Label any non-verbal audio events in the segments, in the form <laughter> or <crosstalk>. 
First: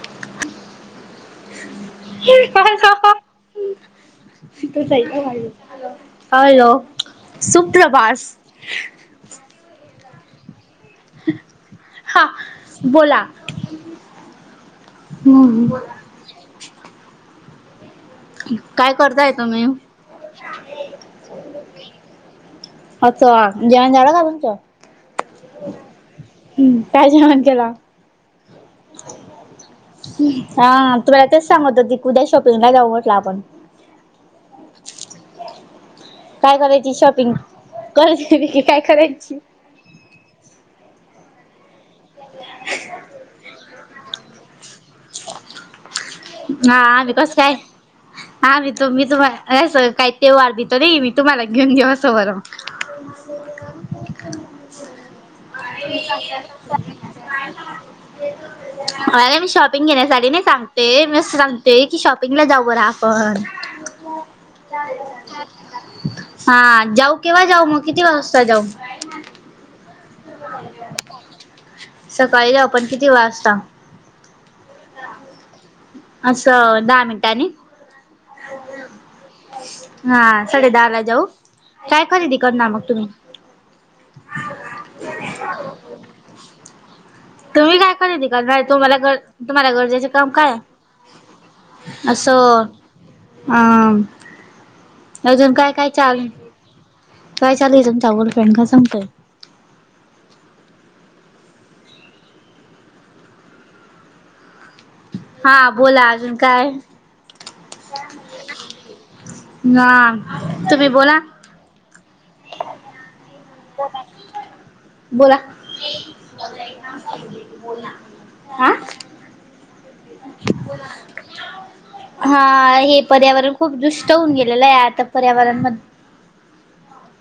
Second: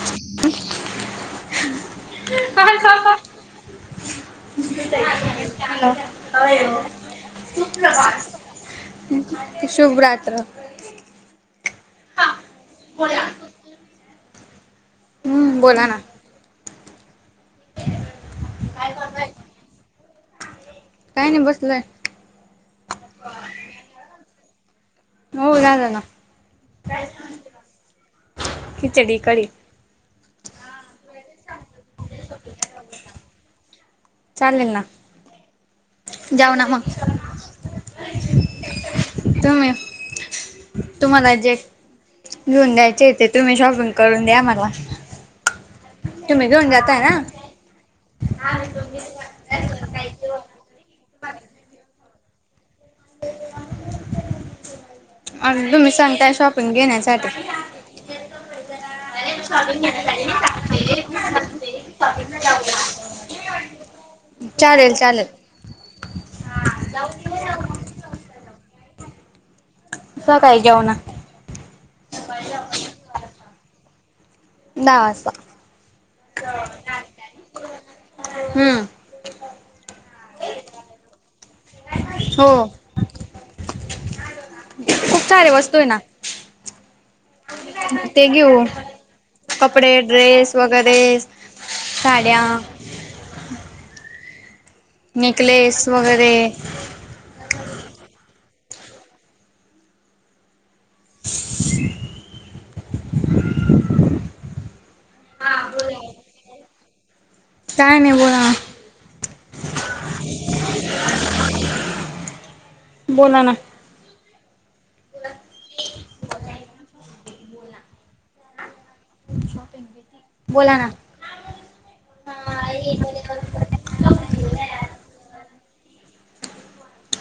हंहं! हे काय हाय का? हे ताई हॅलो सु-प्रभात शुभ रात्र हा बोला. हम्म हंहं बोला ना काय करताय तुम्ही? काही नाही बसलोय अच्छा आणायला जाणार काय तुमच्या? हो झालं ना हं काय जेवण केला? खिचडी, कडी हं हा. तुम्हाला तेच सांगत होते की, उद्या शॉपिंगला जाऊ म्हटलं आपण. चालेल ना जाऊ काय ना मग करायची शॉपिंग करायची काय करायची? तुम्ही तुम्हाला जे घेऊन द्यायचे? ते तुम्ही शॉपिंग करून द्या मला. तुम्ही घेऊन हा जाताय आम्ही ना कस काय आम्ही तु मी तु काय तेव्हा आ बी तरी मी तुम्हाला घेऊन देव असं बरं. आणि तुम्ही काय सांगताय काय शॉपिंग घेण्यासाठी पाहतीय अ मी शॉपिंग घेण्यासाठी नाही सांग - ते मी अस सांगते की शॉपिंग ला जाऊ या आपण चालेल चालेल हा जाऊ केव्हा जाऊ? मग किती वाजता जाऊ? सकाळी जाऊ ना सकाळी जाऊ आपण किती पण वाजता दहा वाजता असं दहा मिनिटांनी, हम्म हा साडे दहाला जाऊ. काय खरेदी हो कर ना मग तुम्ही? खूप सारे वस्तु आहेत ना? तुम्ही काय ते खरेदी करणार घेऊ तुम्हाला तुम्हाला कपडे गरजेचे काम काय? ड्रेस वगैरे साड्या असं हं! अजून काय नेकलेस काय चाल - वगैरे काय चालुय म चांगलेच फ्रेंड का सांगतोय? हं हा बोला अजून काय? काय नाही बोला हं तुम्ही बोला - बोला ना. बोला. हा. बोला ना. हा हे पर्यावरण खूप दुष्ट होऊन गेलेलं आहे. आता पर्यावरण म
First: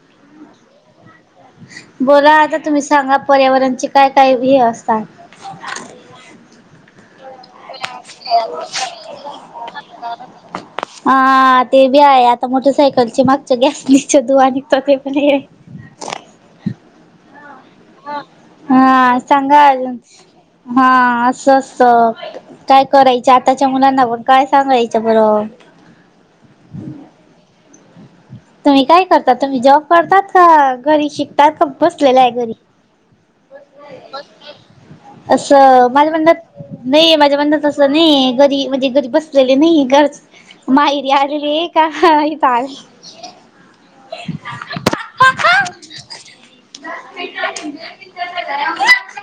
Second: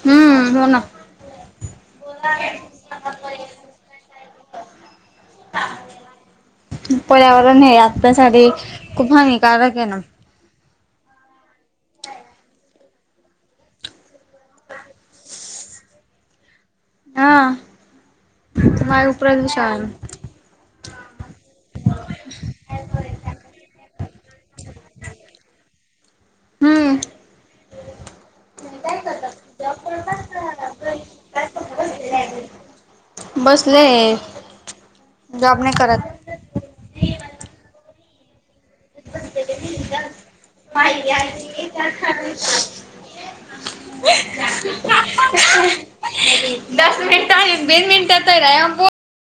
हम्म हो ना बोला आता तुम्ही सांगा पर्यावरणची काय काय व असता? <inaudible> पर्यावरण हे आपल्यासाठी खूप हानिकारक आहे ना. हा ते बी आहे आता मोटर सायकल त्यांच्या मागच्या गॅस निच धूर निघता ते पण आहे हा. वायू हा सांगा प्रदूषण अजून हा असं असंचत काय करायच आताच्या मुलांनावर काय सांगायच्या बरं हम्म तुम्ही काय करता तुम्ही जॉब करताात का घरी शिकताात का बसलेलं आहे घरी? बसले जॉब नाही असं माझ्या करत. म्हणण्याचं नाही माझ्या म्हणण्या अस नाही घरी. म्हणजे घरी बसलेले नाही घर मायरी आलेले का? चाल <inaudible> दस मिनट बिन मिनट येतय रा प <unintelligible>